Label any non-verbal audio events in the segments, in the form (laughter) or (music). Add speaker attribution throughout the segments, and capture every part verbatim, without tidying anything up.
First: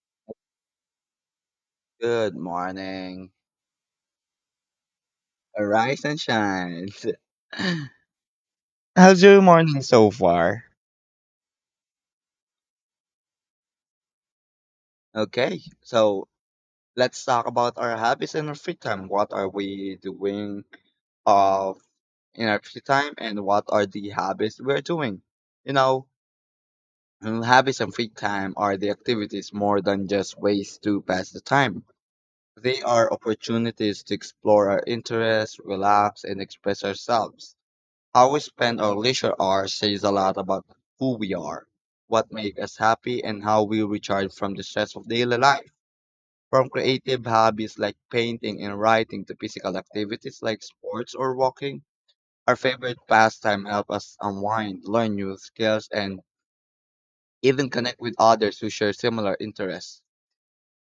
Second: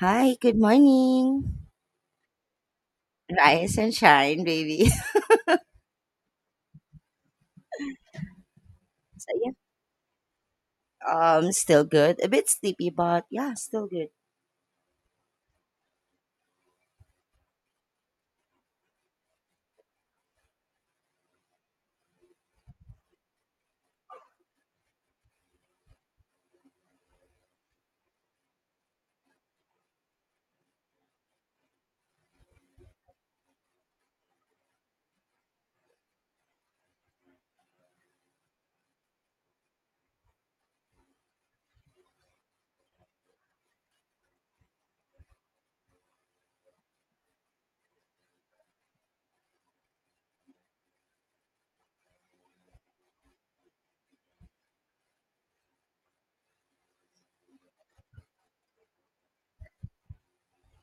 Speaker 1: Hi, good morning.
Speaker 2: Good morning.
Speaker 1: Rise and shine, baby. (laughs)
Speaker 2: Arise and shine. (laughs) How's
Speaker 1: so
Speaker 2: your
Speaker 1: yeah,
Speaker 2: morning so far?
Speaker 1: um, still good. A bit sleepy, but yeah, still good.
Speaker 2: Okay, so let's talk about our habits in our free time. What are we doing of in our free time and what are the habits we're doing? You know, mm, Habits and free time are the activities more than just ways to pass the time. They are opportunities to explore our interests, relax, and express ourselves. How we spend our leisure hours says a lot about who we are, what makes us happy, and how we recharge from the stress of daily life. From creative hobbies like painting and writing to physical activities like sports or walking, our favorite pastime help us unwind, learn new skills, and even connect with others who share similar interests.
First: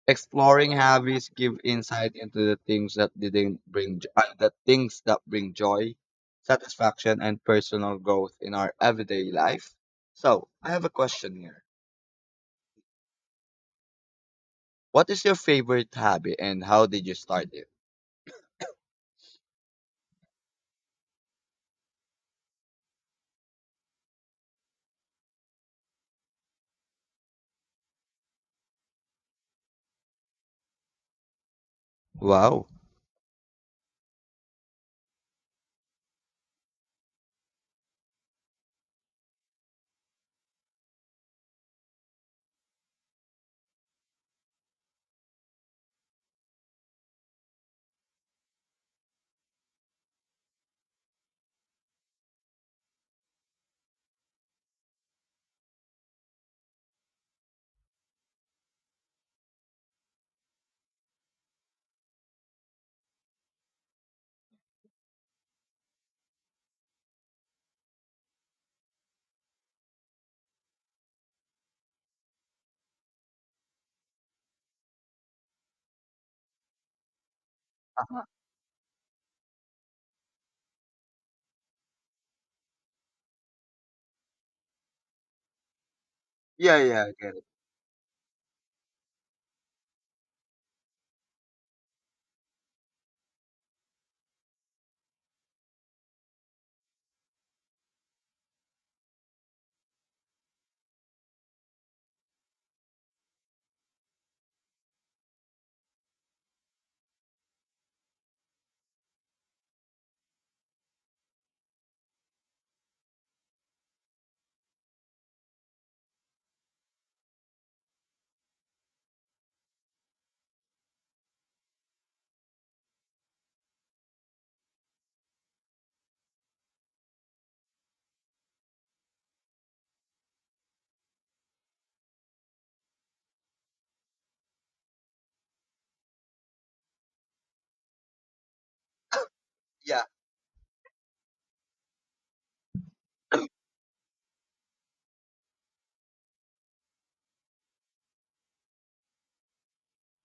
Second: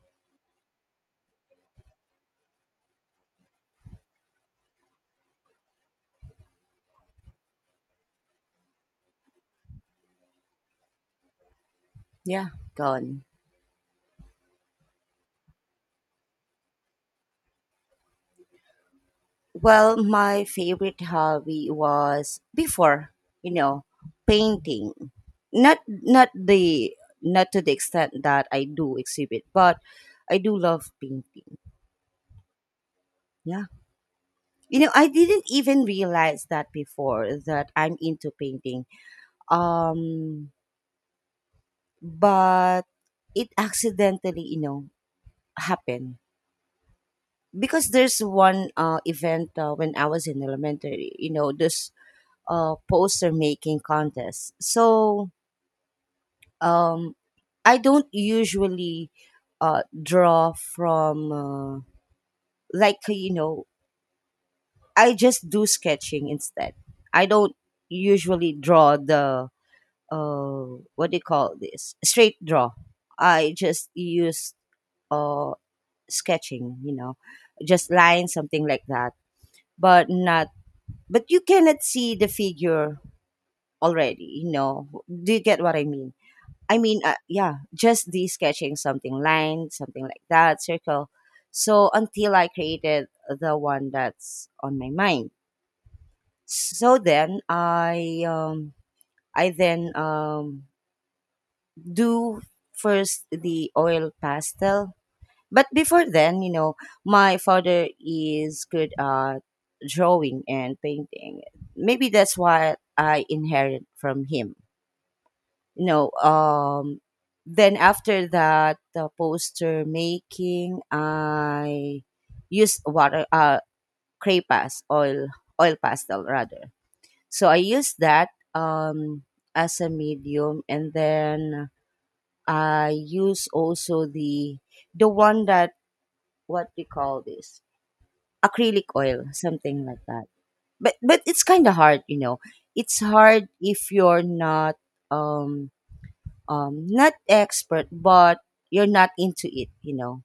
Speaker 2: Exploring hobbies give insight into the things that didn't bring jo- uh, the things that bring joy, satisfaction, and personal growth in our everyday life. So, I have a question here.
Speaker 1: Yeah, gone.
Speaker 2: What is your favorite hobby and how did you start it?
Speaker 1: Well, my favorite hobby was before, you know, painting. Not not the not to the extent that I do exhibit, but I do love painting.
Speaker 2: Wow.
Speaker 1: Yeah. You know, I didn't even realize that before that I'm into painting. Um but it accidentally you know happened because there's one uh, event uh, when I was in elementary, you know, this uh, poster making contest. so um I don't usually uh, draw from uh, like you know I just do sketching instead. I don't usually draw the uh, what do you call this, straight draw. I just use uh, sketching, you know, just
Speaker 2: Uh-huh.
Speaker 1: lines, something like that. But not, but you cannot see the figure already, you know. Do you get what I mean?
Speaker 2: Yeah,
Speaker 1: I mean,
Speaker 2: yeah, I
Speaker 1: uh,
Speaker 2: get it.
Speaker 1: yeah, just the sketching, something line, something like that, circle. So until I created the one that's on my mind. So then I, um, I then um, do first the oil pastel. But before then, you know, my father is good at drawing and painting. Maybe that's why I inherit from him. You know, um, then after that, the poster making, I used water, uh, clay pass, oil, oil pastel rather. So I used that um, as a medium, and then I use also the the one that, what we call this, acrylic oil,
Speaker 2: (coughs)
Speaker 1: something
Speaker 2: Yeah.
Speaker 1: like that. But but it's kind of hard, you know. It's hard if you're not um um not expert, but you're not into it, you know.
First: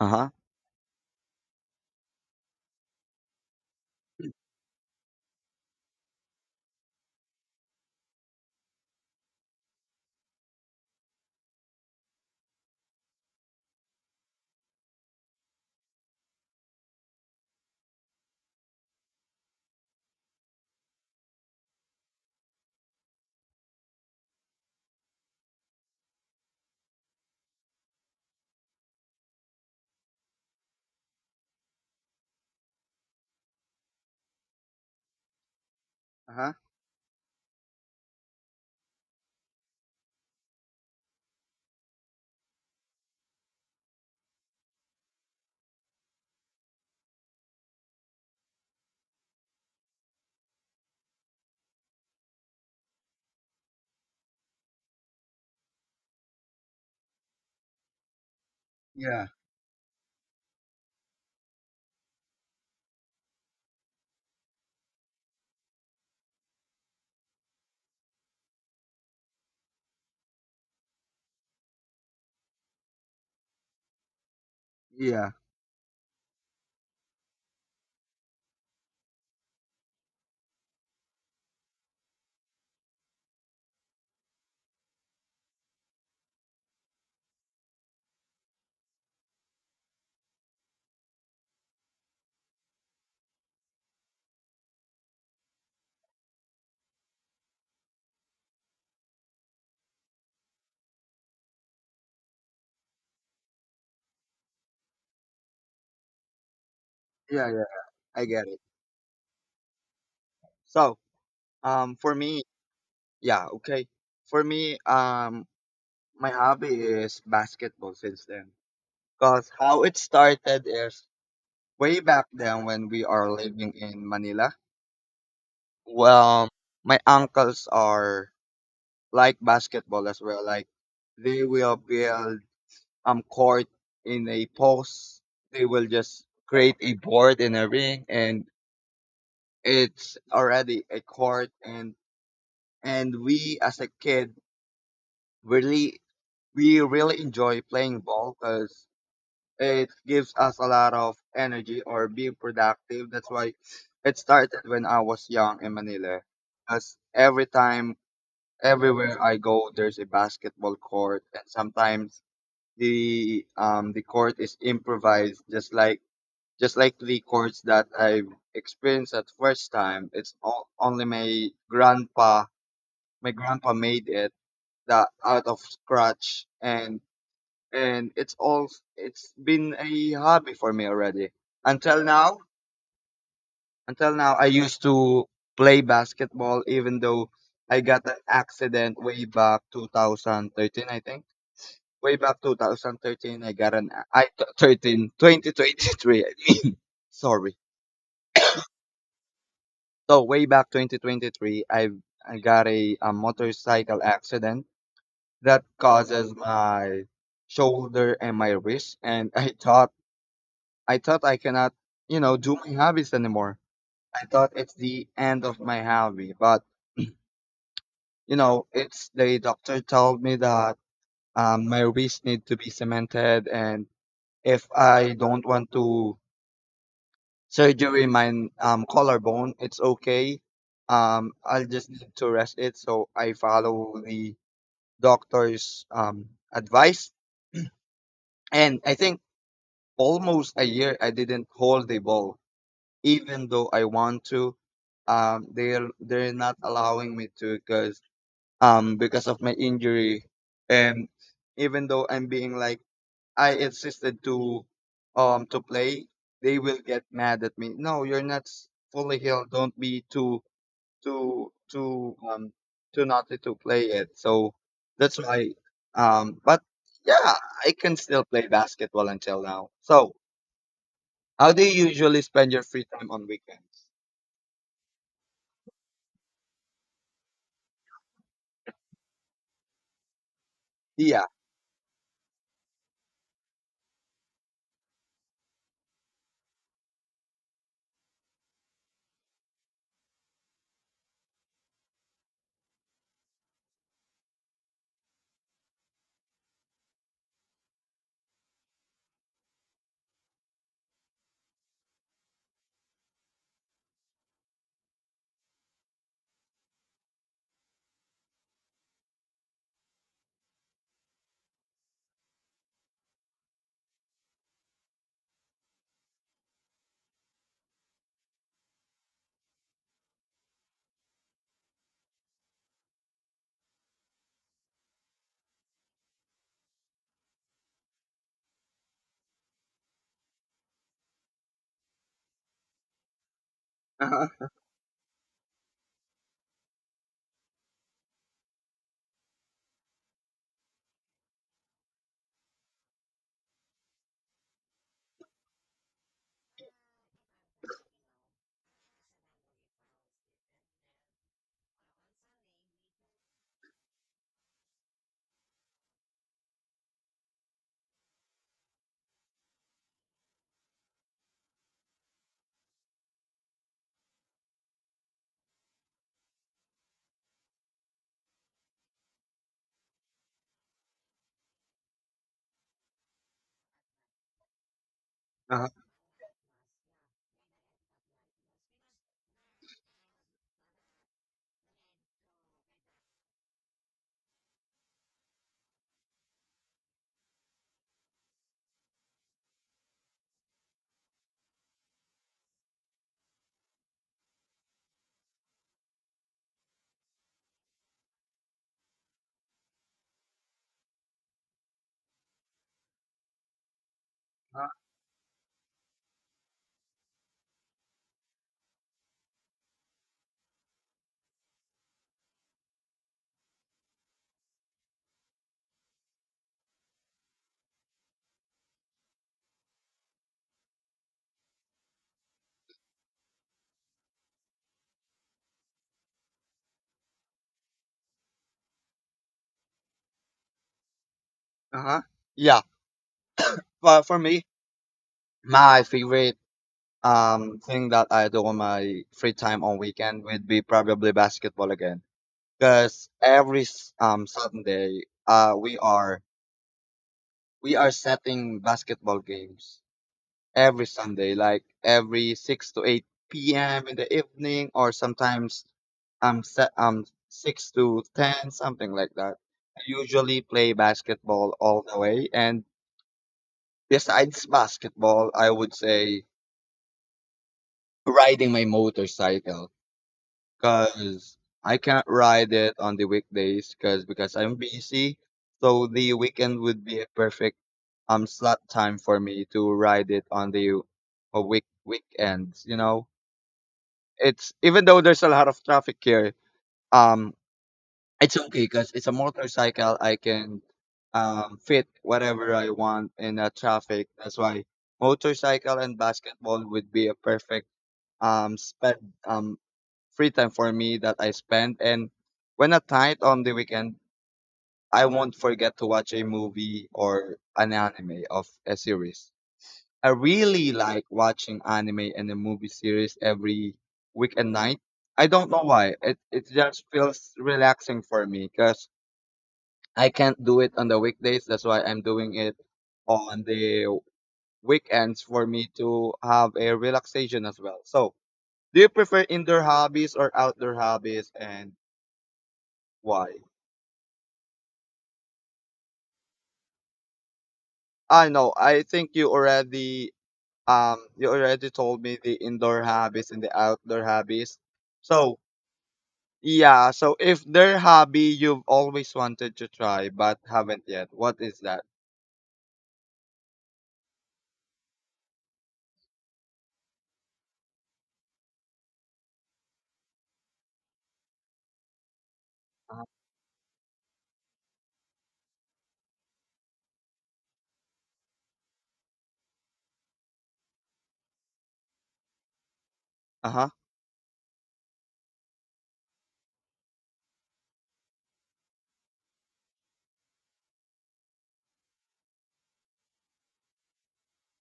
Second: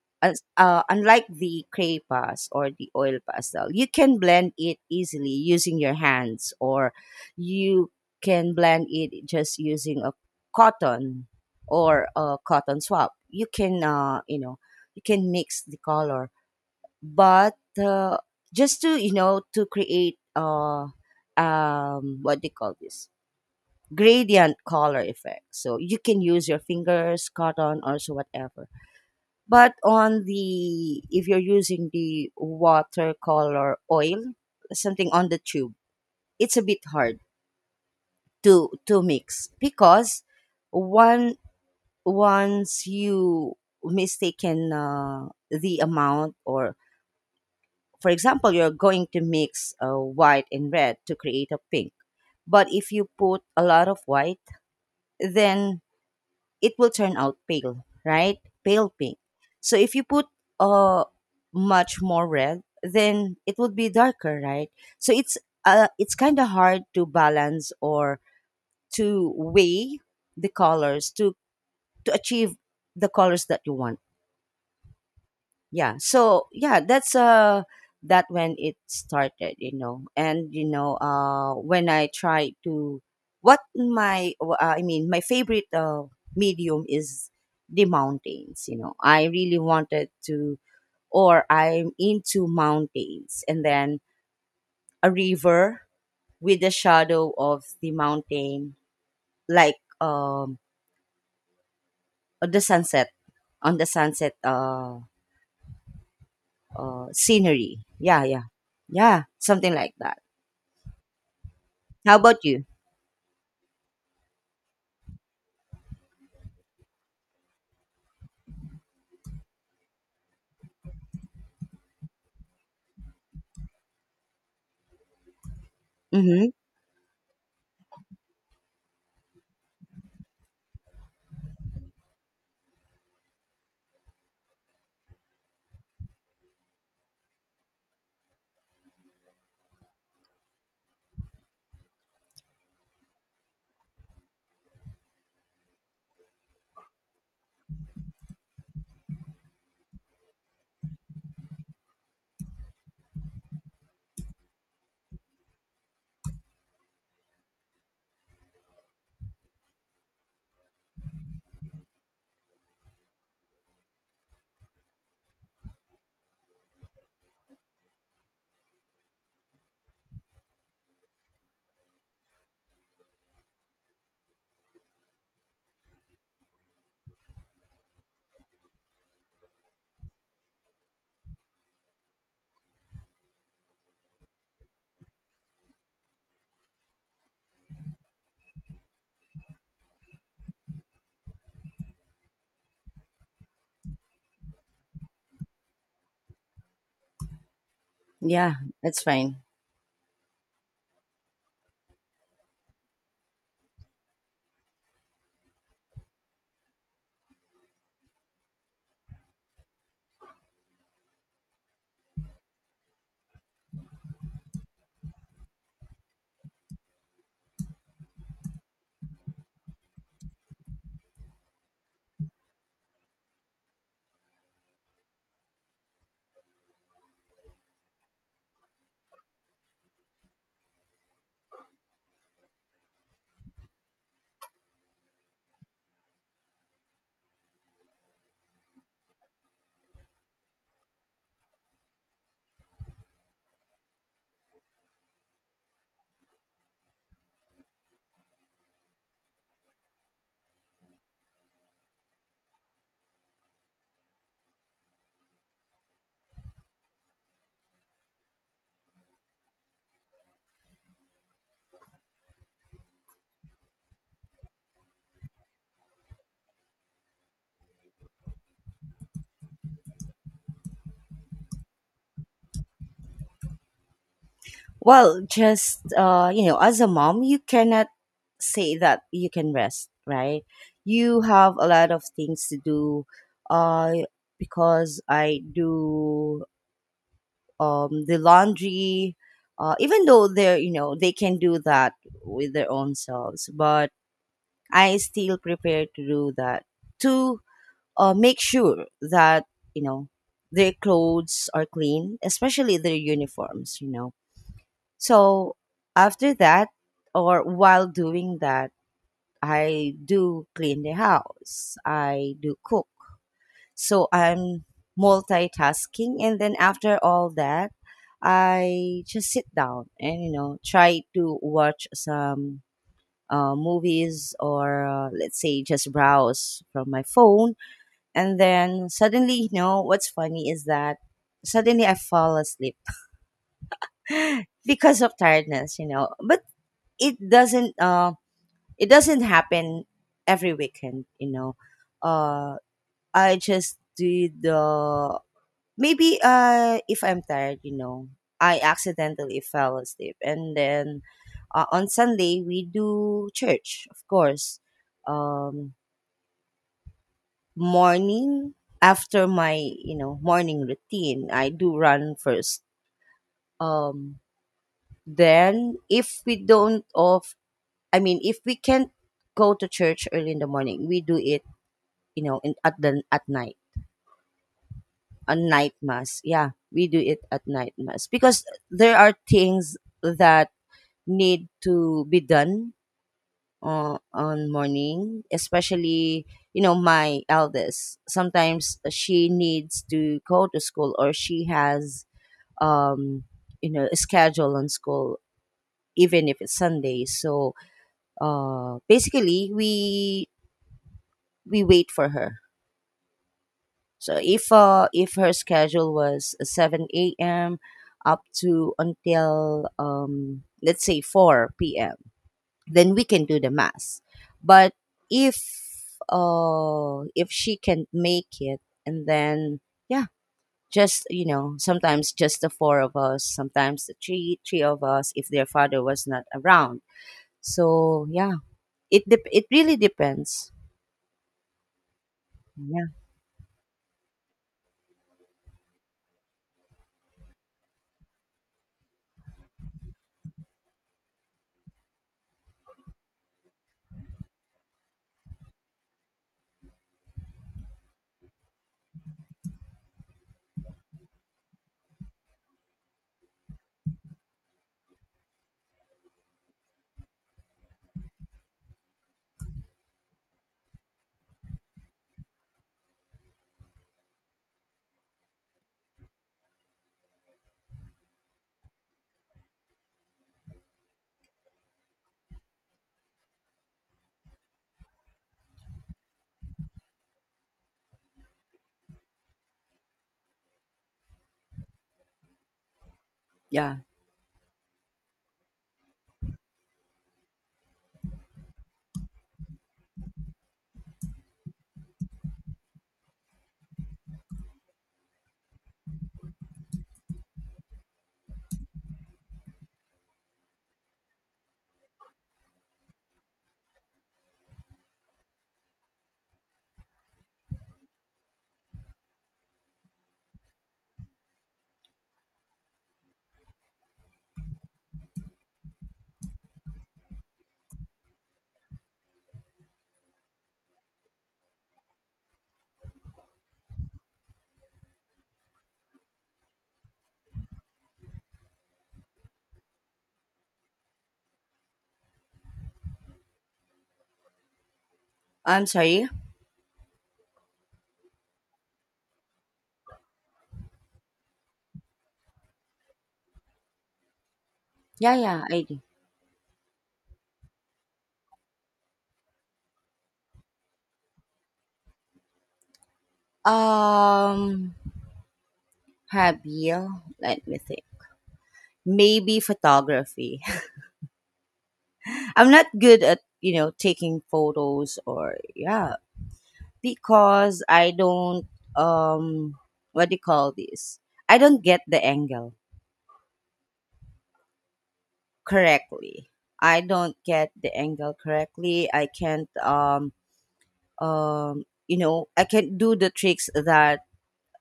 Speaker 2: Uh-huh.
Speaker 1: As, uh, unlike the crepas or the oil pastel, you can blend it easily using your hands, or you can blend it just using a cotton or a cotton swab. You can, uh, you know, you can mix the color, but uh, just, to you know, to create uh um what do you call this, gradient color effect. So you can use your fingers, cotton, or so, whatever. But on the, if you're using the watercolor oil, something on the tube,
Speaker 2: Uh-huh.
Speaker 1: it's a bit hard to to mix because one once you mistaken uh, the amount, or, for example, you're going to mix uh, white and red to create a pink. But if you put a lot of white, then it will turn out pale, right? Pale pink.
Speaker 2: Yeah.
Speaker 1: So if you put uh, much more red, then it would be darker, right? So it's uh, it's kind of hard to balance or to weigh the colors to to achieve the colors that you want.
Speaker 2: Yeah.
Speaker 1: yeah so yeah that's uh that when it started, you know. And you know, uh when I try to, what my uh, I mean my favorite uh, medium is the mountains, you know. I really wanted to, or I'm into mountains, and then a river with the shadow of the mountain, like um uh, the sunset, on the sunset, uh, uh
Speaker 2: Yeah, yeah.
Speaker 1: scenery.
Speaker 2: I
Speaker 1: Yeah, yeah,
Speaker 2: get it.
Speaker 1: yeah, something like that.
Speaker 2: So, um for
Speaker 1: How
Speaker 2: me,
Speaker 1: about you?
Speaker 2: yeah, okay. For me, um my hobby is basketball since then. Because how it started is way back then when we are living in Manila. Well,
Speaker 1: Mm-hmm.
Speaker 2: my uncles are like basketball as well. Like they will build um court in a post. They will just create a board in a ring, and it's already a court. And and we as a kid really we really enjoy playing ball because it gives us a lot of energy or being productive. That's why it started when I was young in Manila. Because every time, everywhere I go, there's a basketball court, and sometimes the um the court is improvised, just like just like the courts that I experienced at first time. It's all, only my grandpa, my grandpa made it that out of scratch, and and it's all it's been a hobby for me already. Until now, until now I used to play basketball even though I got an accident way back twenty thirteen, I think. Way back 2013 I got an a- I t- 13 twenty twenty-three, I mean. (laughs) Sorry.
Speaker 1: Yeah, that's fine.
Speaker 2: So way back twenty twenty-three, I I got a, a motorcycle accident that causes my shoulder and my wrist, and I (laughs) thought I thought I cannot, you know, do my hobbies anymore. I thought it's the end of my hobby, but you know, it's the doctor told me that um, my wrist need to be cemented, and if I don't want to surgery my um, collarbone, it's okay. Um, I'll just need to rest it. So I follow the doctor's um, advice, and I think almost a year I didn't hold the ball, even though I want to. Um, they're they're not allowing me to because um because of my injury, and even though I'm being like, I insisted to um to play, they will get mad at me. No, you're not s- fully healed. Don't be too too too um too naughty to play it. So that's why, um but yeah, I can still play basketball until now. So how do you usually spend your free time on weekends?
Speaker 1: Well, just uh, you know, as a mom, you cannot say that you can rest, right? You
Speaker 2: Yeah.
Speaker 1: have a lot of things to do. Uh, because I do um the laundry. Uh, even though they're, you know, they can do that with their own selves, but I still prepare to do that too, uh, make sure that, you know, their clothes are clean, especially their uniforms. You know, so after that, or while doing that, I do clean the house. I do cook. So I'm multitasking, and then after all that, I just sit down and, you know, try to watch some uh, movies, or uh, let's say just browse from my phone, and then suddenly, you know, what's funny is that suddenly I fall asleep (laughs)
Speaker 2: Uh-huh,
Speaker 1: because of tiredness, you know. But it doesn't uh it doesn't happen every weekend, you know. Uh, I just do the maybe, uh if I'm tired, you know, I accidentally fell asleep, and then uh, on Sunday we do church, of course. Um morning, after my, you know, morning routine, I do run first. um then if we don't off, I mean, if we can't go to church early in the morning, we do it, you know, in, at the, at night, a
Speaker 2: uh-huh,
Speaker 1: night mass. Yeah, we do it at night mass because there are things that need to be done uh, on morning, especially, you know, my eldest. Sometimes she needs to go to school, or she has um, you know, a schedule on school, even if it's Sunday. So, uh, basically, we we wait for her. So if,
Speaker 2: uh-huh.
Speaker 1: uh, if her schedule was seven a m up to until, um, let's say four p m., then we can do the mass. But if, uh if she can make it, and then yeah, just, you know, sometimes just the four of us, sometimes the three three of us, if their father was not around. So yeah, it dep it really depends.
Speaker 2: Uh-huh. Yeah,
Speaker 1: Yeah.
Speaker 2: but for me, my favorite um thing that I do on my free time on weekend would be probably basketball again. Because every s- um Sunday, uh, we are we are setting basketball games every Sunday, like every six to eight p m in the evening, or sometimes um set um six to ten, something like that. I usually play basketball all the way, and besides basketball, I would say riding my motorcycle because I can't ride it on the weekdays because because I'm busy. So the weekend would be a perfect um slot time for me to ride it on the uh, week weekends. You know,
Speaker 1: Yeah.
Speaker 2: it's even though there's a lot of traffic here, um, it's okay because it's a motorcycle. I can um fit whatever I want in a traffic. That's why motorcycle and basketball would be a perfect um spend um free time for me that I spend, and when at night on the weekend I won't forget to watch a movie or an anime of a series. I really like watching anime and a movie series every weekend night. I don't know why. It it just feels relaxing for me because I can't do it on the weekdays. That's why I'm doing it on the weekends for me to have a relaxation as well. So do you prefer indoor hobbies or outdoor hobbies, and why?
Speaker 1: I'm sorry.
Speaker 2: I know, I think you already um you already told me the indoor hobbies and the outdoor hobbies.
Speaker 1: Yeah,
Speaker 2: So,
Speaker 1: yeah, I do.
Speaker 2: yeah, so if their hobby you've always wanted to try but haven't yet, what is that?
Speaker 1: Um hobby, let me think. Maybe photography. (laughs) I'm not good
Speaker 2: Uh-huh.
Speaker 1: at, you know, taking photos, or yeah, because I don't um what do you call this? I don't get the angle
Speaker 2: Uh-huh.
Speaker 1: correctly. I don't get the angle correctly. I can't um um you know, I can't do the tricks that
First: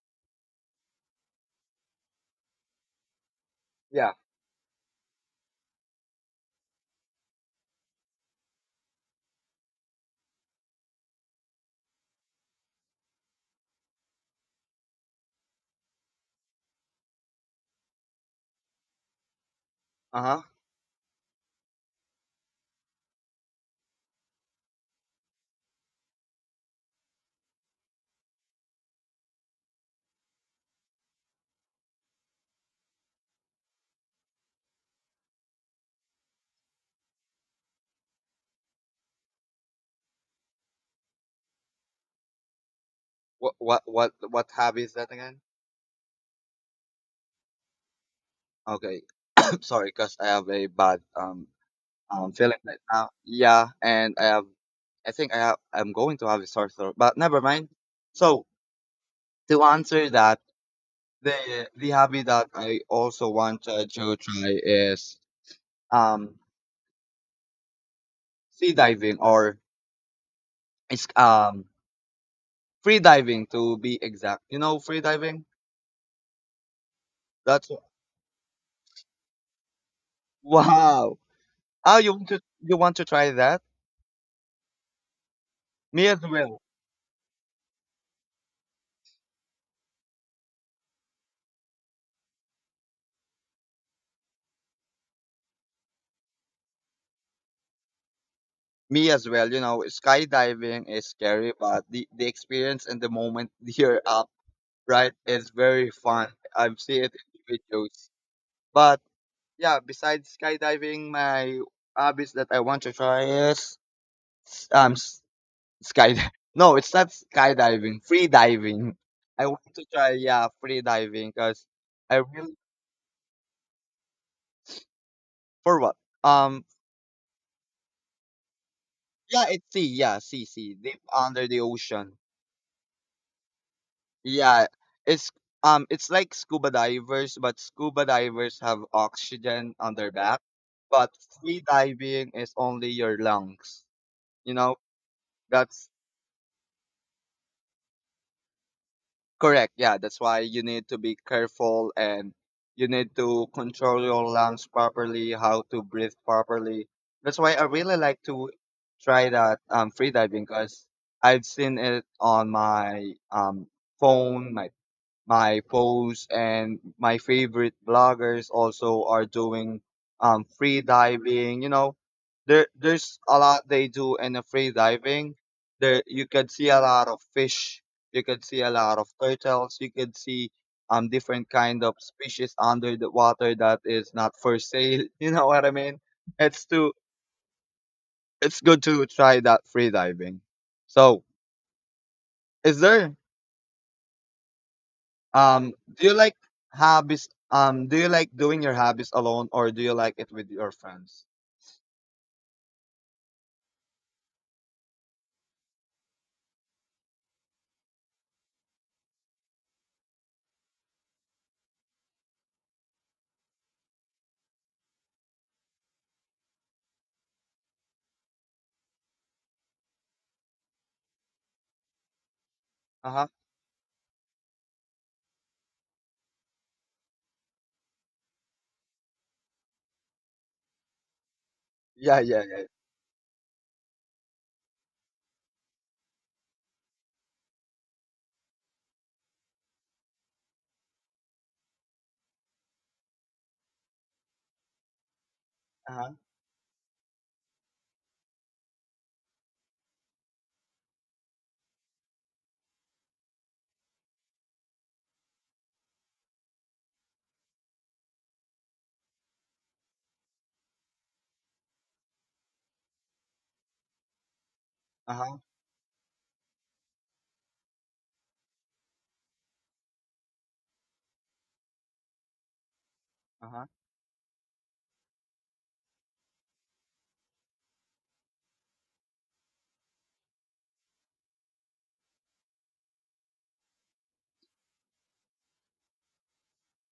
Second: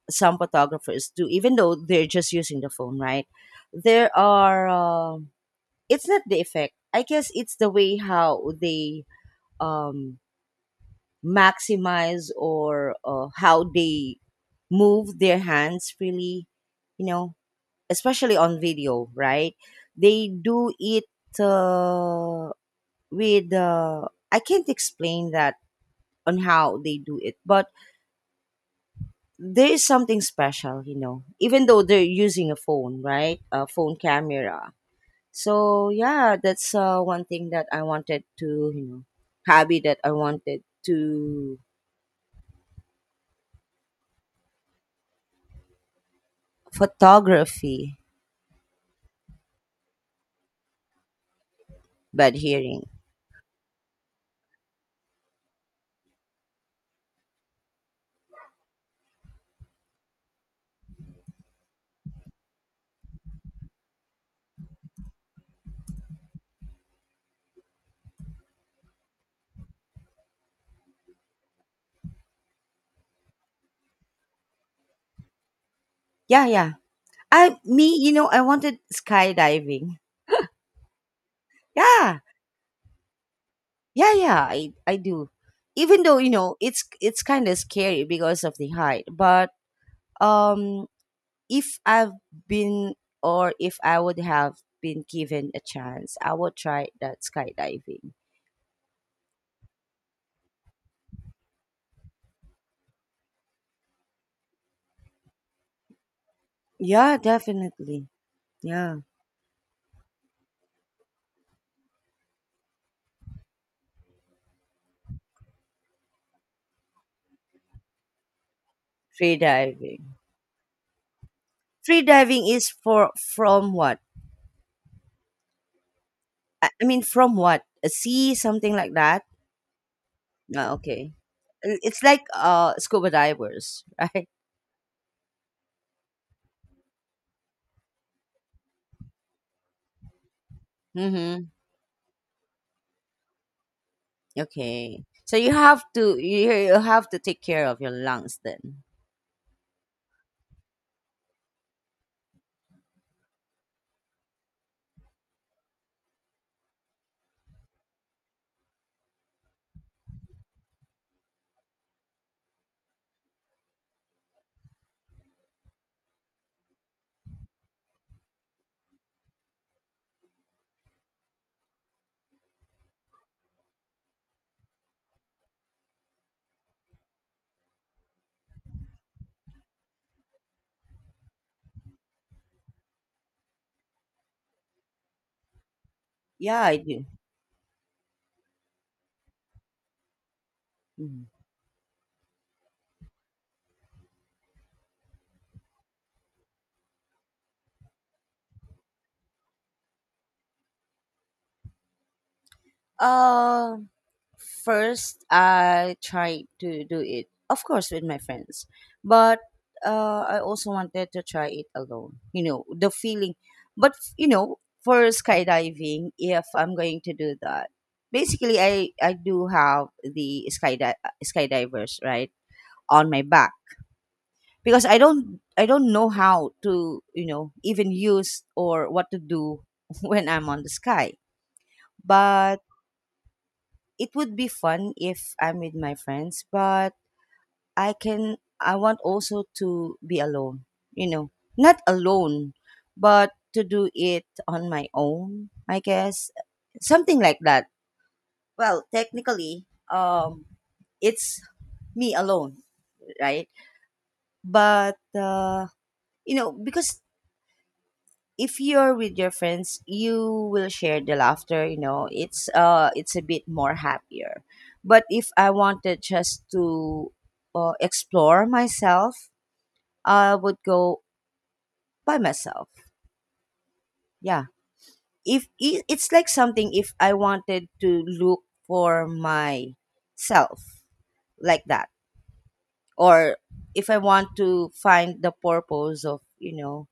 Speaker 1: some photographers do, even though they're just using the phone, right?
Speaker 2: Yeah.
Speaker 1: There are um it's not the effect. I guess it's the way how they um maximize, or uh, how they move their hands freely, you know, especially on video, right? They
Speaker 2: Uh-huh.
Speaker 1: do it uh, with uh, I can't explain that on how they do it, but there is something special, you know, even though they're using a phone, right, a phone camera. So yeah that's uh, one thing that I wanted to, you know, hobby that I wanted to,
Speaker 2: What what what what hobby is that again?
Speaker 1: photography.
Speaker 2: Okay. (coughs) Sorry, cuz I have a bad um I'm
Speaker 1: Bad
Speaker 2: feeling right
Speaker 1: hearing.
Speaker 2: now. Yeah, and I have, I think I have, I'm going to have a sore throat, but never mind. So to answer that, the the hobby that I also wanted to try is um sea diving, or it's um free diving, to be exact. You know free diving?
Speaker 1: Yeah, yeah. I
Speaker 2: That's
Speaker 1: me, you know, I wanted skydiving.
Speaker 2: (laughs) wow. Oh, you
Speaker 1: Yeah,
Speaker 2: want to you want to try that?
Speaker 1: yeah, yeah. I I do. Even
Speaker 2: Me
Speaker 1: though,
Speaker 2: as
Speaker 1: you know,
Speaker 2: well.
Speaker 1: it's it's kind of scary because of the height, but um, if I've been, or if I would have been given a chance, I would try that skydiving.
Speaker 2: Me as well. You know, skydiving is scary, but the the experience and the moment (laughs) you're up, right? It's very fun. I've seen it
Speaker 1: Yeah,
Speaker 2: in
Speaker 1: definitely.
Speaker 2: videos.
Speaker 1: Yeah,
Speaker 2: But yeah, besides skydiving, my hobbies that I want to try is um s- sky. (laughs) No, it's not skydiving. Free diving.
Speaker 1: free
Speaker 2: I want to try,
Speaker 1: diving.
Speaker 2: yeah, free diving because
Speaker 1: Free
Speaker 2: I
Speaker 1: diving
Speaker 2: really.
Speaker 1: is for from what?
Speaker 2: For what? um
Speaker 1: I I mean, from what? A sea, something like that.
Speaker 2: yeah, it's sea. Yeah, sea
Speaker 1: Ah,
Speaker 2: sea deep
Speaker 1: okay.
Speaker 2: under the
Speaker 1: I- It's
Speaker 2: ocean.
Speaker 1: like uh scuba divers, (laughs) right?
Speaker 2: Yeah, it's um it's like scuba divers, but scuba divers have oxygen on their back, but
Speaker 1: Mhm.
Speaker 2: free diving is only your lungs. You know,
Speaker 1: Okay. So you have
Speaker 2: that's
Speaker 1: to, you you have to take care of your lungs, then.
Speaker 2: correct. Yeah, that's why you need to be careful, and you need to control your lungs properly, how to breathe properly. That's why I really like to try that um free diving because I've seen it on my um phone, my my posts, and my favorite bloggers also are doing um, free diving. You know, there there's a lot they do in the free diving. There you could see a lot of fish, you could see a lot of turtles, you could see um different kind of species under the water that is not for sale. (laughs) You know what I mean?
Speaker 1: Yeah,
Speaker 2: it's
Speaker 1: I
Speaker 2: to
Speaker 1: do.
Speaker 2: it's good to try that free diving. So
Speaker 1: Mhm.
Speaker 2: is there Um, do you like hobbies? Um, do you like doing your hobbies alone, or do you like it with your friends?
Speaker 1: Uh, first I tried to do it, of course, with my friends, but uh, I also wanted to try it alone. You know, the feeling. But you know, for skydiving, if I'm going to do that, basically, I I do have the skydi- uh, skydivers right on my
Speaker 2: Uh-huh.
Speaker 1: back, because I don't I don't know how to, you know, even use, or what to do (laughs) when I'm on the sky,
Speaker 2: Yeah, yeah,
Speaker 1: but.
Speaker 2: yeah.
Speaker 1: It would be fun if I'm with my friends, but I can I want also to be alone, you know. Not alone, but to do it on my own, I
Speaker 2: Uh-huh.
Speaker 1: guess. Something like that. Well, technically, um it's me alone, right? But uh you know, because if you're with your friends, you will share the laughter, you know. It's uh it's a bit more happier. But if
Speaker 2: Uh-huh.
Speaker 1: I wanted just to uh, explore myself, I would go by myself.
Speaker 2: Uh-huh.
Speaker 1: Yeah. If I- it's like something, if I wanted to look for myself, like that, or if I want to find the purpose of, you know,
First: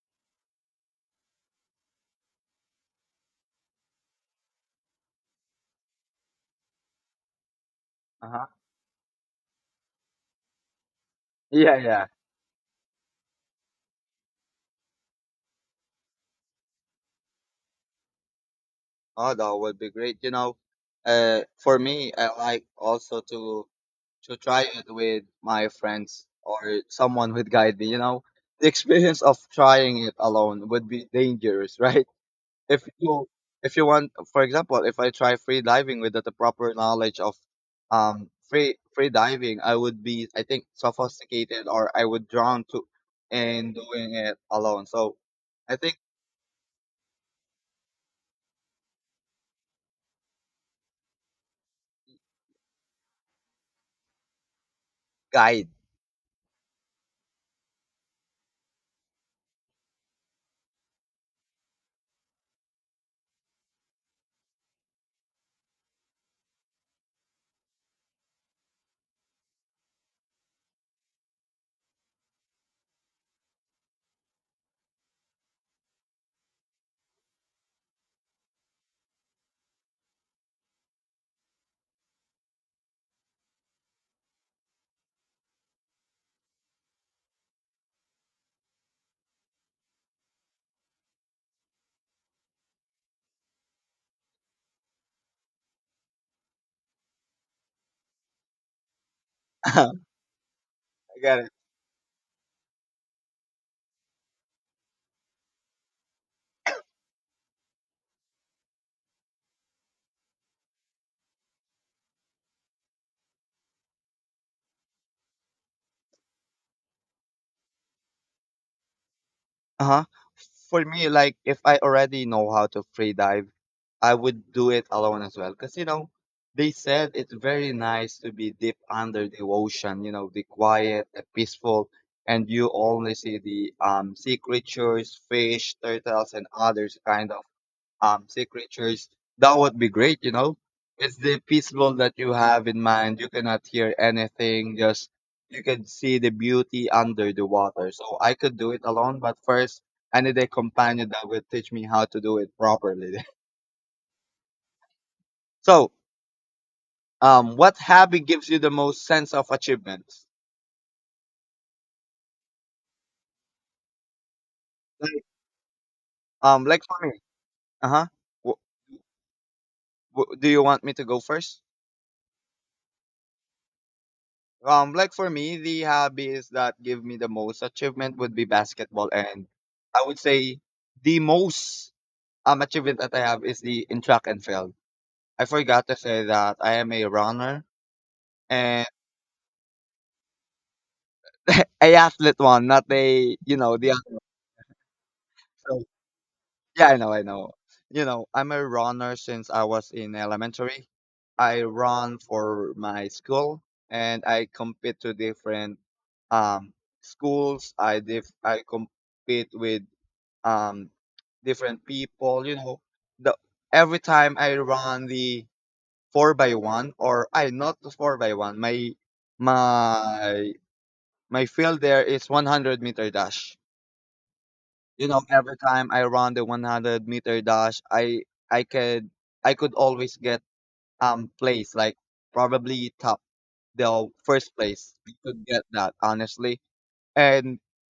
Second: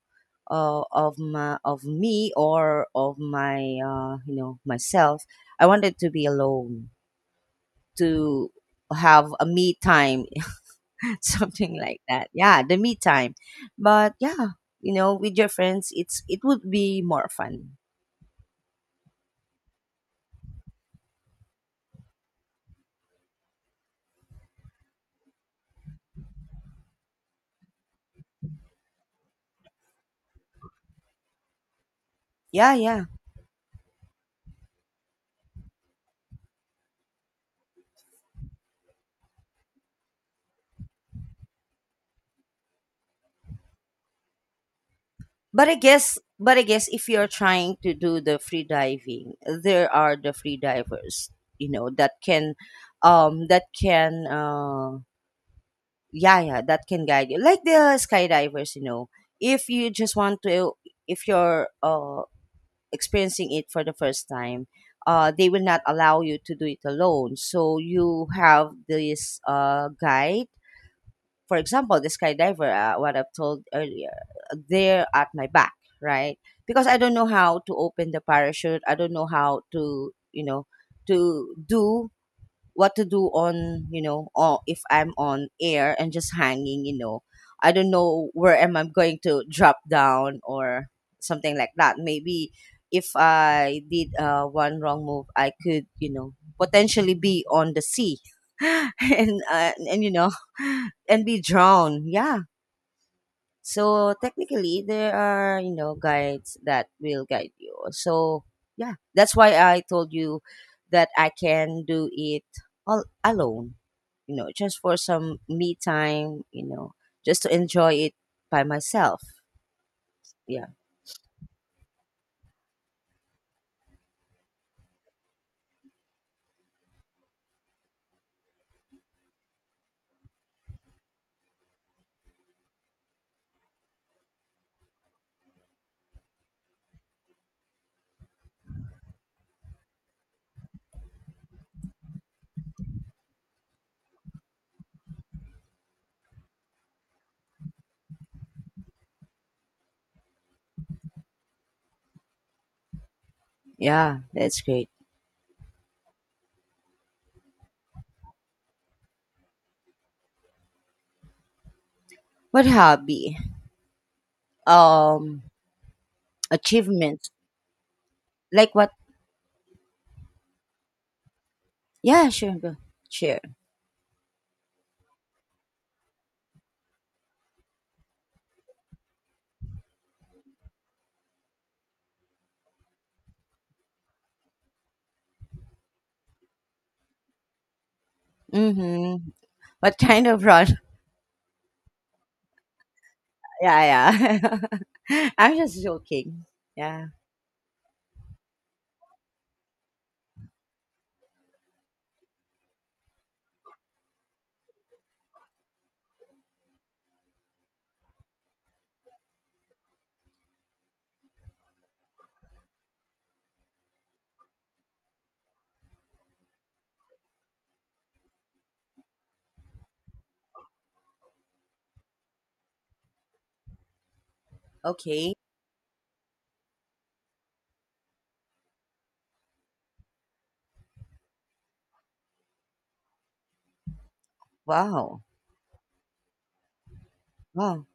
Speaker 1: uh, of my of me, or of my, uh, you know, myself, I wanted to be alone
Speaker 2: Uh-huh.
Speaker 1: to have a me time (laughs)
Speaker 2: Yeah,
Speaker 1: something like
Speaker 2: yeah.
Speaker 1: that. Yeah, the me time. But yeah, you know, with your friends, it's it would be more fun.
Speaker 2: Oh, that would be great. You know, uh, for me, I like also to to try it with my friends, or someone would guide me. You know, the experience of trying it alone would be dangerous, (laughs) right?
Speaker 1: Yeah,
Speaker 2: if
Speaker 1: yeah.
Speaker 2: you if you want, for example, if I try free diving without the proper knowledge of um free free diving, I would be, I think, sophisticated, or I would drown to in doing it alone. So
Speaker 1: But I
Speaker 2: I think
Speaker 1: guess, but I guess, if you're trying to do the free diving, there are the free divers, you know, that can, um, that can, uh,
Speaker 2: guide.
Speaker 1: yeah, yeah, that can guide you, like the skydivers, you know. If you just want to, if you're, uh experiencing it for the first time, uh, they will not allow you to do it alone. So you have this uh guide, for example, the skydiver, uh, what I've told earlier, they're at my back, right? Because I don't know how to open the parachute. I don't know how to, you know, to do, what to do on, you know, or if I'm on air and just hanging, you know, I don't know where am I going to drop down, or something like that. Maybe if I did, uh, one wrong move, I could, you know, potentially be on the sea (laughs) and, uh,
Speaker 2: (laughs) I
Speaker 1: and, you know, and
Speaker 2: got
Speaker 1: be
Speaker 2: it.
Speaker 1: drowned. Yeah. So technically, there are, you know, guides that will guide you. So yeah, that's why I told you that I can do it all alone. You know, just for some me time. You know, just to enjoy it by myself.
Speaker 2: Uh-huh.
Speaker 1: Yeah,
Speaker 2: For me, like if I already know how to free dive, I would do it alone as well. Cause you know, they said it's very nice to be deep under the ocean, you know, the quiet, the peaceful, and you only see the um sea creatures, fish, turtles, and others kind of um sea creatures. That would be great, you know. It's the peaceful that you have in mind. You cannot hear anything, just you can see the beauty under the water. So I could do it alone, but first I need a companion that will teach me how to do it properly.
Speaker 1: yeah, that's great.
Speaker 2: (laughs) So um what hobby gives you the most sense of achievement?
Speaker 1: What hobby?
Speaker 2: Like
Speaker 1: Um,
Speaker 2: um like for me,
Speaker 1: Achievements
Speaker 2: uh-huh. W-
Speaker 1: like what?
Speaker 2: w- do you want me to go first?
Speaker 1: Yeah, sure, go share.
Speaker 2: Um, like for me, the hobbies that give me the most achievement would be basketball, and I would say the most um achievement that I have is the in track and field. I forgot to say that I am a runner and
Speaker 1: Mm-hmm. What kind of run? (laughs)
Speaker 2: a athlete one, not a, you know,
Speaker 1: Yeah,
Speaker 2: the other.
Speaker 1: yeah. (laughs) I'm
Speaker 2: So,
Speaker 1: just joking.
Speaker 2: yeah, I
Speaker 1: Yeah.
Speaker 2: know, I know. You know, I'm a runner since I was in elementary. I run for my school and I compete to different um schools. I dif- I compete with um different people you know the every time I run the four by one, or I not the four by one, my my my field, there is one hundred meter dash. You know,
Speaker 1: Okay.
Speaker 2: every time I run the one hundred meter dash, i i could I could always get um place, like probably top, the first place, I
Speaker 1: Wow.
Speaker 2: could get that honestly. And
Speaker 1: Wow.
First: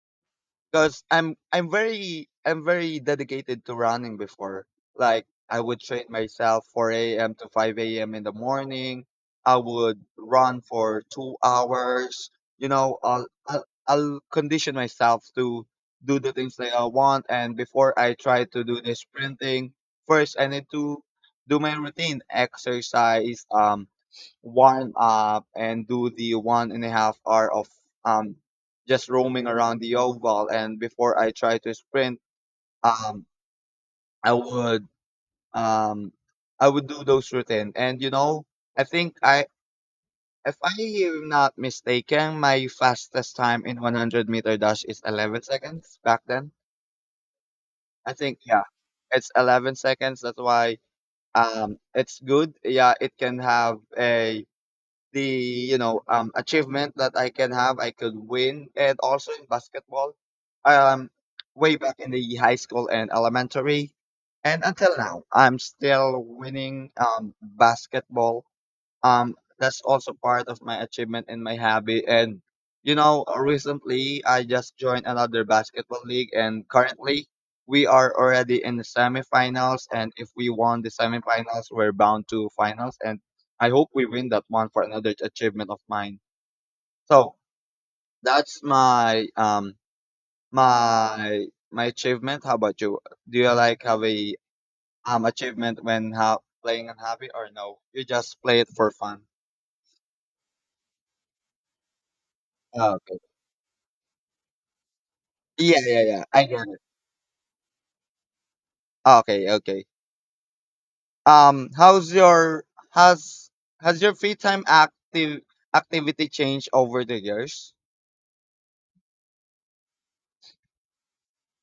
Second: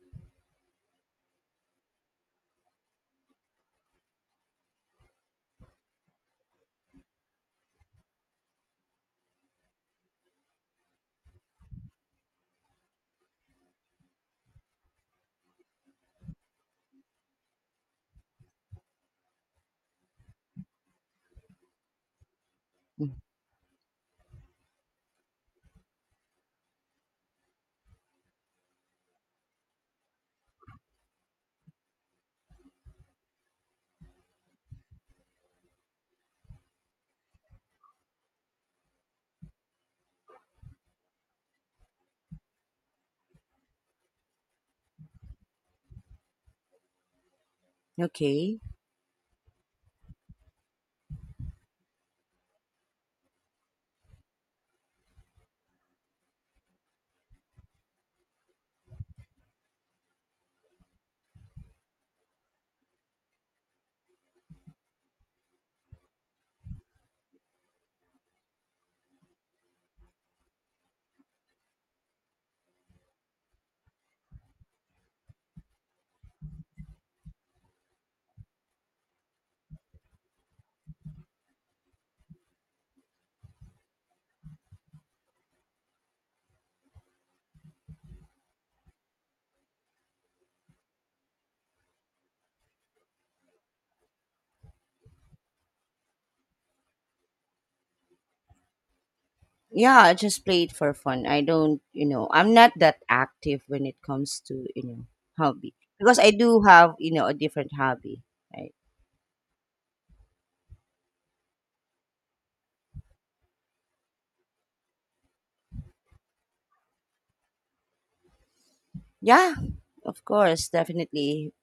Speaker 2: because I'm I'm very I'm very dedicated to running before. Like I would train myself four a m to five a m in the morning. I would run for two hours. You know, I'll, I'll I'll condition myself to do the things that I want. And before I try to do the sprinting, first I need to do my routine
Speaker 1: Mm,
Speaker 2: exercise. Um, warm up and do the one and a half hour of um just roaming around the oval. And before I try to sprint, um I would um I would do those routine. And you know, I think I, if I am not mistaken, my fastest time in one hundred meter dash is eleven seconds back then. I think,
Speaker 1: okay.
Speaker 2: yeah, it's eleven seconds. That's why, um it's good, yeah, it can have a, the you know, um, achievement that I can have. I could win. And also in basketball, um, way back in the high school and elementary, and until now, I'm still winning, um, basketball, um that's also part of my achievement and my hobby. And you know, recently I just joined another basketball league, and currently we are already in the semifinals, and if we won the semifinals we're bound to finals, and I hope we win that one for another achievement of mine. So that's my, um my my achievement. How about you? Do you like have a, um achievement when ha- playing a hobby, or no you just play it for fun?
Speaker 1: Yeah, I just play it for fun. I don't, you know, I'm not
Speaker 2: Uh,
Speaker 1: that active when it comes to, you know, hobby.
Speaker 2: Yeah, yeah,
Speaker 1: Because
Speaker 2: yeah.
Speaker 1: I
Speaker 2: I get
Speaker 1: do
Speaker 2: it.
Speaker 1: have, you know, a different hobby, right?
Speaker 2: Ah, okay, okay. Um, how's your, has has your free time active activity changed over the years?
Speaker 1: Yeah, of course, definitely.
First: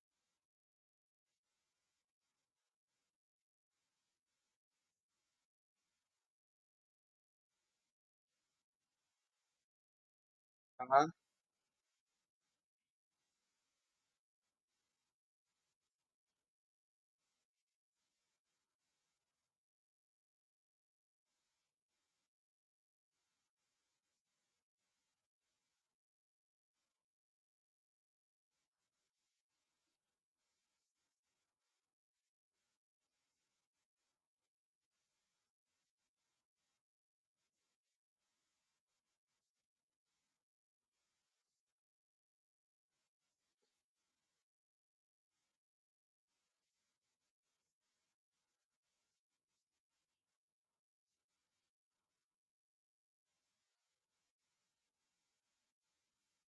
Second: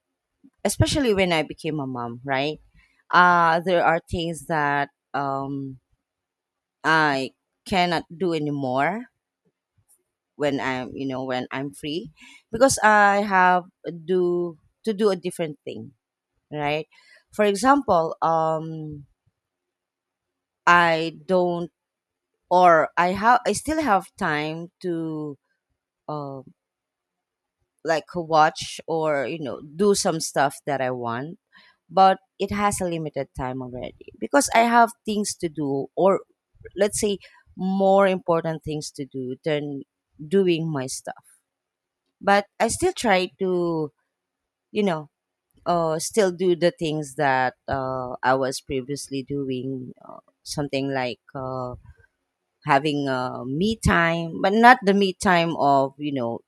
Speaker 1: Especially when I became a mom, right? Uh there are things that um I cannot do anymore when I'm, you
Speaker 2: Uh-huh.
Speaker 1: know, when I'm free because I have do to do a different thing, right? For example, um, I don't, or I have, I still have time to, uh, like watch or you know do some stuff that I want, but it has a limited time already because I have things to do, or let's say more important things to do than doing my stuff. But I still try to, you know, uh, still do the things that uh, I was previously doing. Uh, something like uh, having uh, me time, but not the me time of you know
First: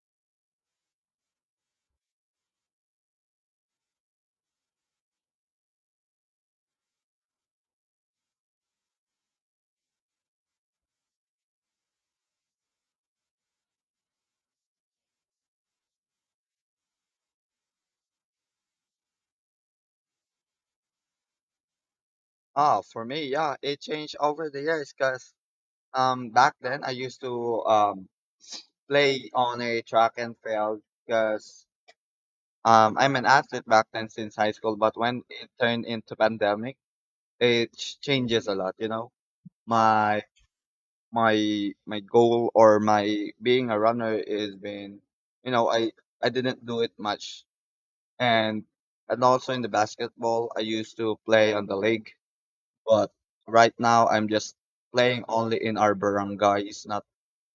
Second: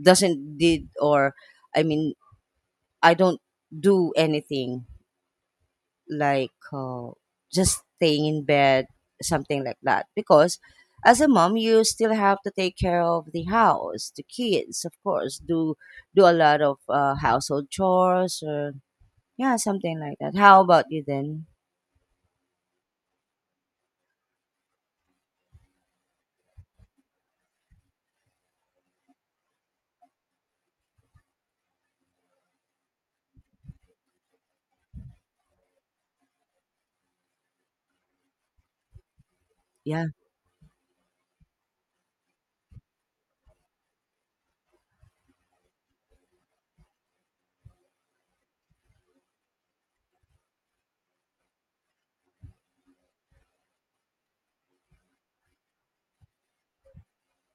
Speaker 1: doesn't did or I mean I don't do anything like uh, just staying in bed, something like that. Because as a mom, you still have to take care of the house, the kids, of course, do do a lot of uh, household chores or yeah, something like that. How about you then?
Speaker 2: Oh, for me, yeah, it changed over the years, because um back then I used to um play on a track and field, because um I'm an athlete back then since high school. But when it turned into pandemic, it ch- changes a lot, you know.
Speaker 1: Yeah,
Speaker 2: My my my goal, or my being a runner, is been, you know, i I didn't do it much. and and also in the basketball, I used to play on the league, but right now I'm just playing only in our barangays. not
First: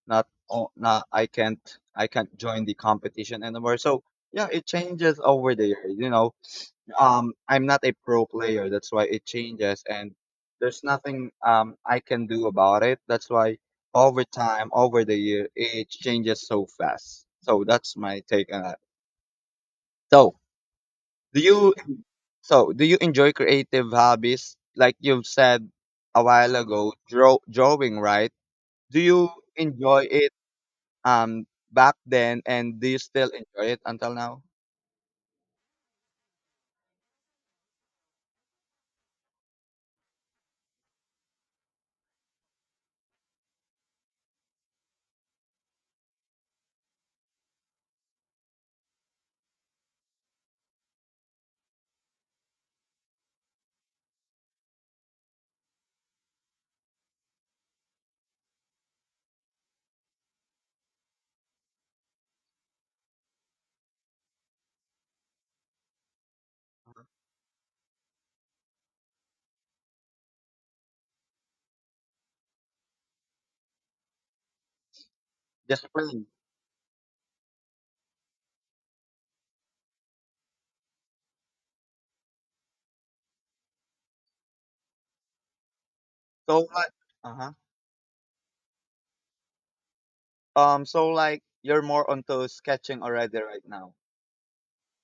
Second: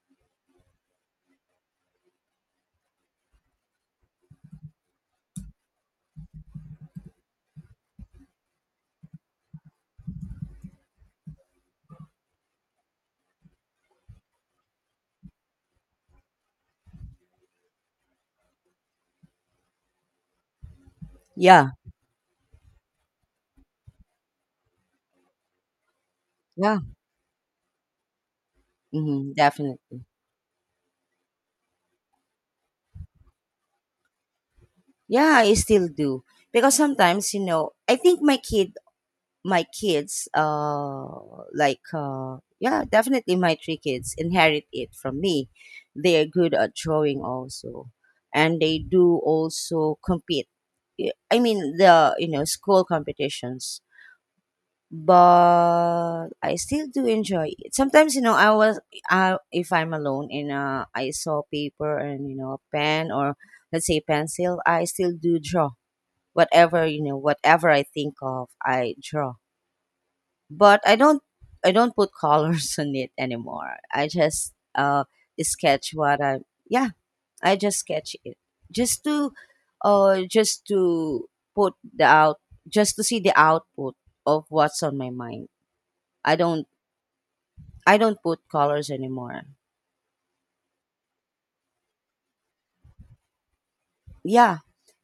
Speaker 2: Not o- not, I can't, I can't join the competition anymore. So yeah, it changes over the years, you know. um I'm not a pro player. That's why it changes, and there's nothing um I can do about it. That's why over time, over the year, it changes so fast. So that's my take on that. So do you,
Speaker 1: yeah,
Speaker 2: so do you enjoy creative hobbies? Like you've said a while
Speaker 1: yeah,
Speaker 2: ago, draw, drawing, right? Do you
Speaker 1: mm-hmm, definitely.
Speaker 2: enjoy it, um back then, and do you still enjoy it until now?
Speaker 1: Yeah, I still do. Because sometimes, you know, I think my kid my kids uh like uh yeah, definitely my three kids inherit it from me. They are good at drawing also. And they do also compete. Y- I mean the you know, school competitions. But I still do enjoy it. Sometimes, you know, I was I, if I'm alone and uh, I saw paper and you know a pen or let's say pencil, I still do draw whatever you know whatever I think of I draw but i don't I don't put colors (laughs) on it anymore I just uh sketch
Speaker 2: Just
Speaker 1: what
Speaker 2: playing.
Speaker 1: i Yeah, i just sketch it just to uh just to put the out just to see the output of what's on my mind. i
Speaker 2: So
Speaker 1: don't
Speaker 2: what? Uh-huh.
Speaker 1: I don't put colors anymore.
Speaker 2: Um, so like you're more onto sketching already right now.
Speaker 1: Yeah,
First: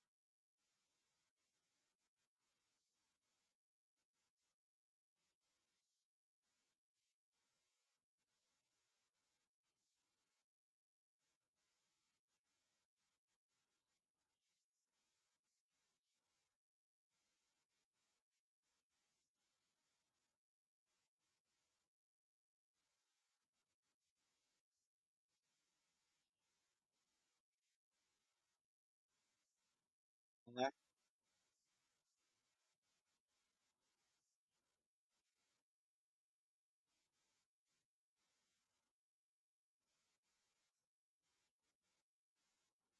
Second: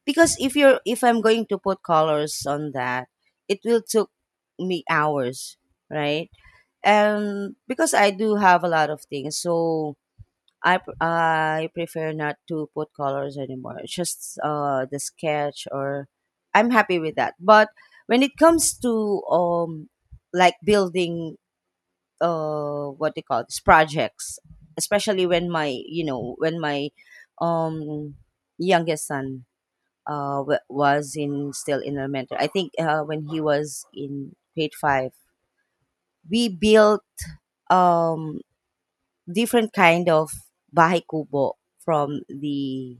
Speaker 1: because if you're if I'm going to put colors on that it will took me hours, right? And because I do have a lot of things, so I pr- I prefer not to put colors anymore. It's just uh the sketch, or I'm happy with that. But when it comes to um like building uh what they call these projects, especially when my you know when my um youngest son uh w-
Speaker 2: Okay.
Speaker 1: was in still in elementary. I think uh when he was in grade five, we built um different kind of bahay kubo from the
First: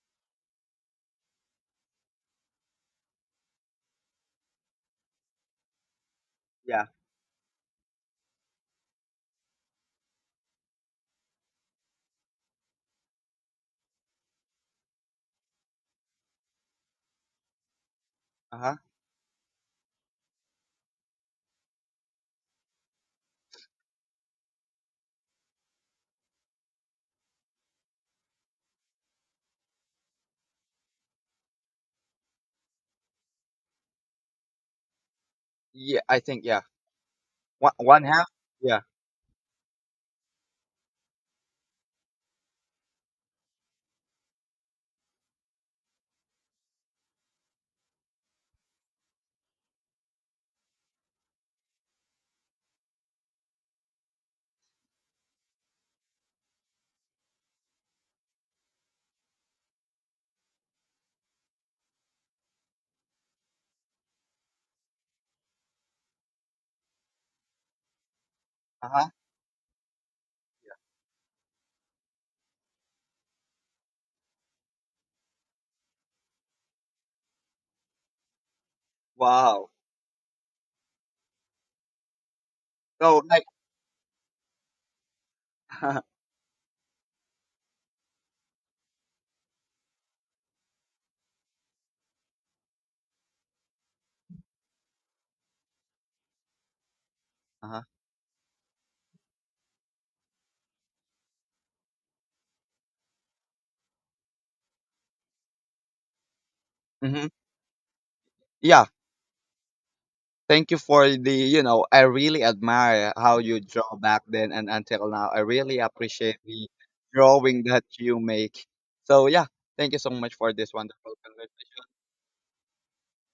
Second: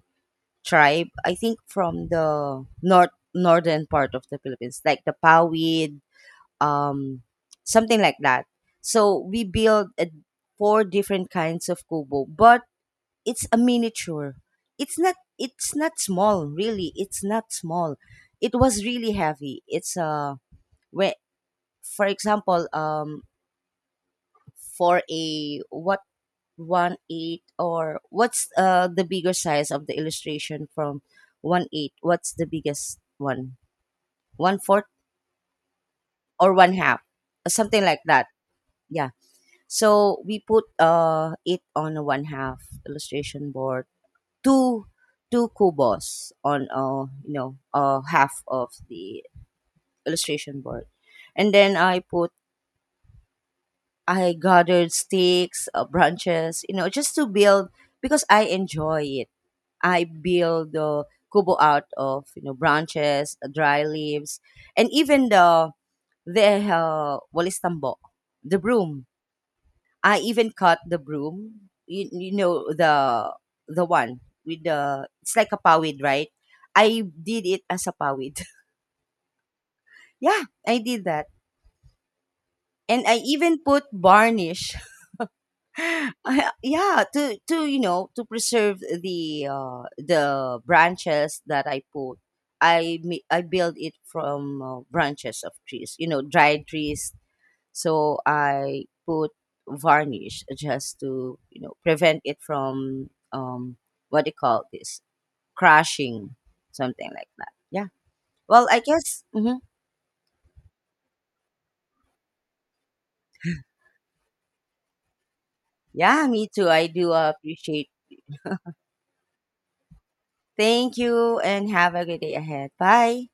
Speaker 1: tribe. I think from the north northern part of the Philippines, like the Pawid,
Speaker 2: Yeah.
Speaker 1: um, something like that. So we build a four different kinds of kubo, but it's a miniature. It's not. It's not small, really. It's not small. It
Speaker 2: Uh huh.
Speaker 1: was really heavy. It's a uh, whe- for example, um, for a what one eighth or what's uh the bigger size of the illustration from one eighth? What's the biggest one? One fourth
Speaker 2: Yeah, I think,
Speaker 1: or
Speaker 2: yeah.
Speaker 1: one half? Uh,
Speaker 2: One
Speaker 1: Something like
Speaker 2: one half.
Speaker 1: that.
Speaker 2: Yeah.
Speaker 1: Yeah. So we put uh it on a one half illustration board. Two Two cubos on uh you know uh half of the illustration board. And then I put I gathered sticks, uh, branches, you know, just to build, because I enjoy it. I build the kubo out of you know branches, dry leaves, and even the the uh, walis tambo, the
Speaker 2: Uh
Speaker 1: broom.
Speaker 2: huh.
Speaker 1: I even cut the broom. You, you know the the one with the, it's like a pawid, right? I did it as a pawid.
Speaker 2: Wow.
Speaker 1: (laughs) Yeah, I did that, and I
Speaker 2: So like.
Speaker 1: even put varnish.
Speaker 2: (laughs) uh
Speaker 1: I- yeah, to to you know to preserve the uh the branches that i put i mi- I build it from uh, branches of trees, you know, dried trees.
Speaker 2: huh.
Speaker 1: So I put varnish just to you know prevent it from um what do you call this, crashing, something like
Speaker 2: Mm-hmm.
Speaker 1: that. Yeah, well I
Speaker 2: Yeah.
Speaker 1: guess mhm.
Speaker 2: Thank you for the, you know, I really admire how you draw back then and until now. I really
Speaker 1: Yeah,
Speaker 2: appreciate
Speaker 1: me
Speaker 2: the
Speaker 1: too, I do
Speaker 2: drawing that
Speaker 1: appreciate.
Speaker 2: you make. So yeah. Thank you so much for this
Speaker 1: Thank
Speaker 2: wonderful
Speaker 1: you
Speaker 2: conversation.
Speaker 1: and have a good day ahead, bye.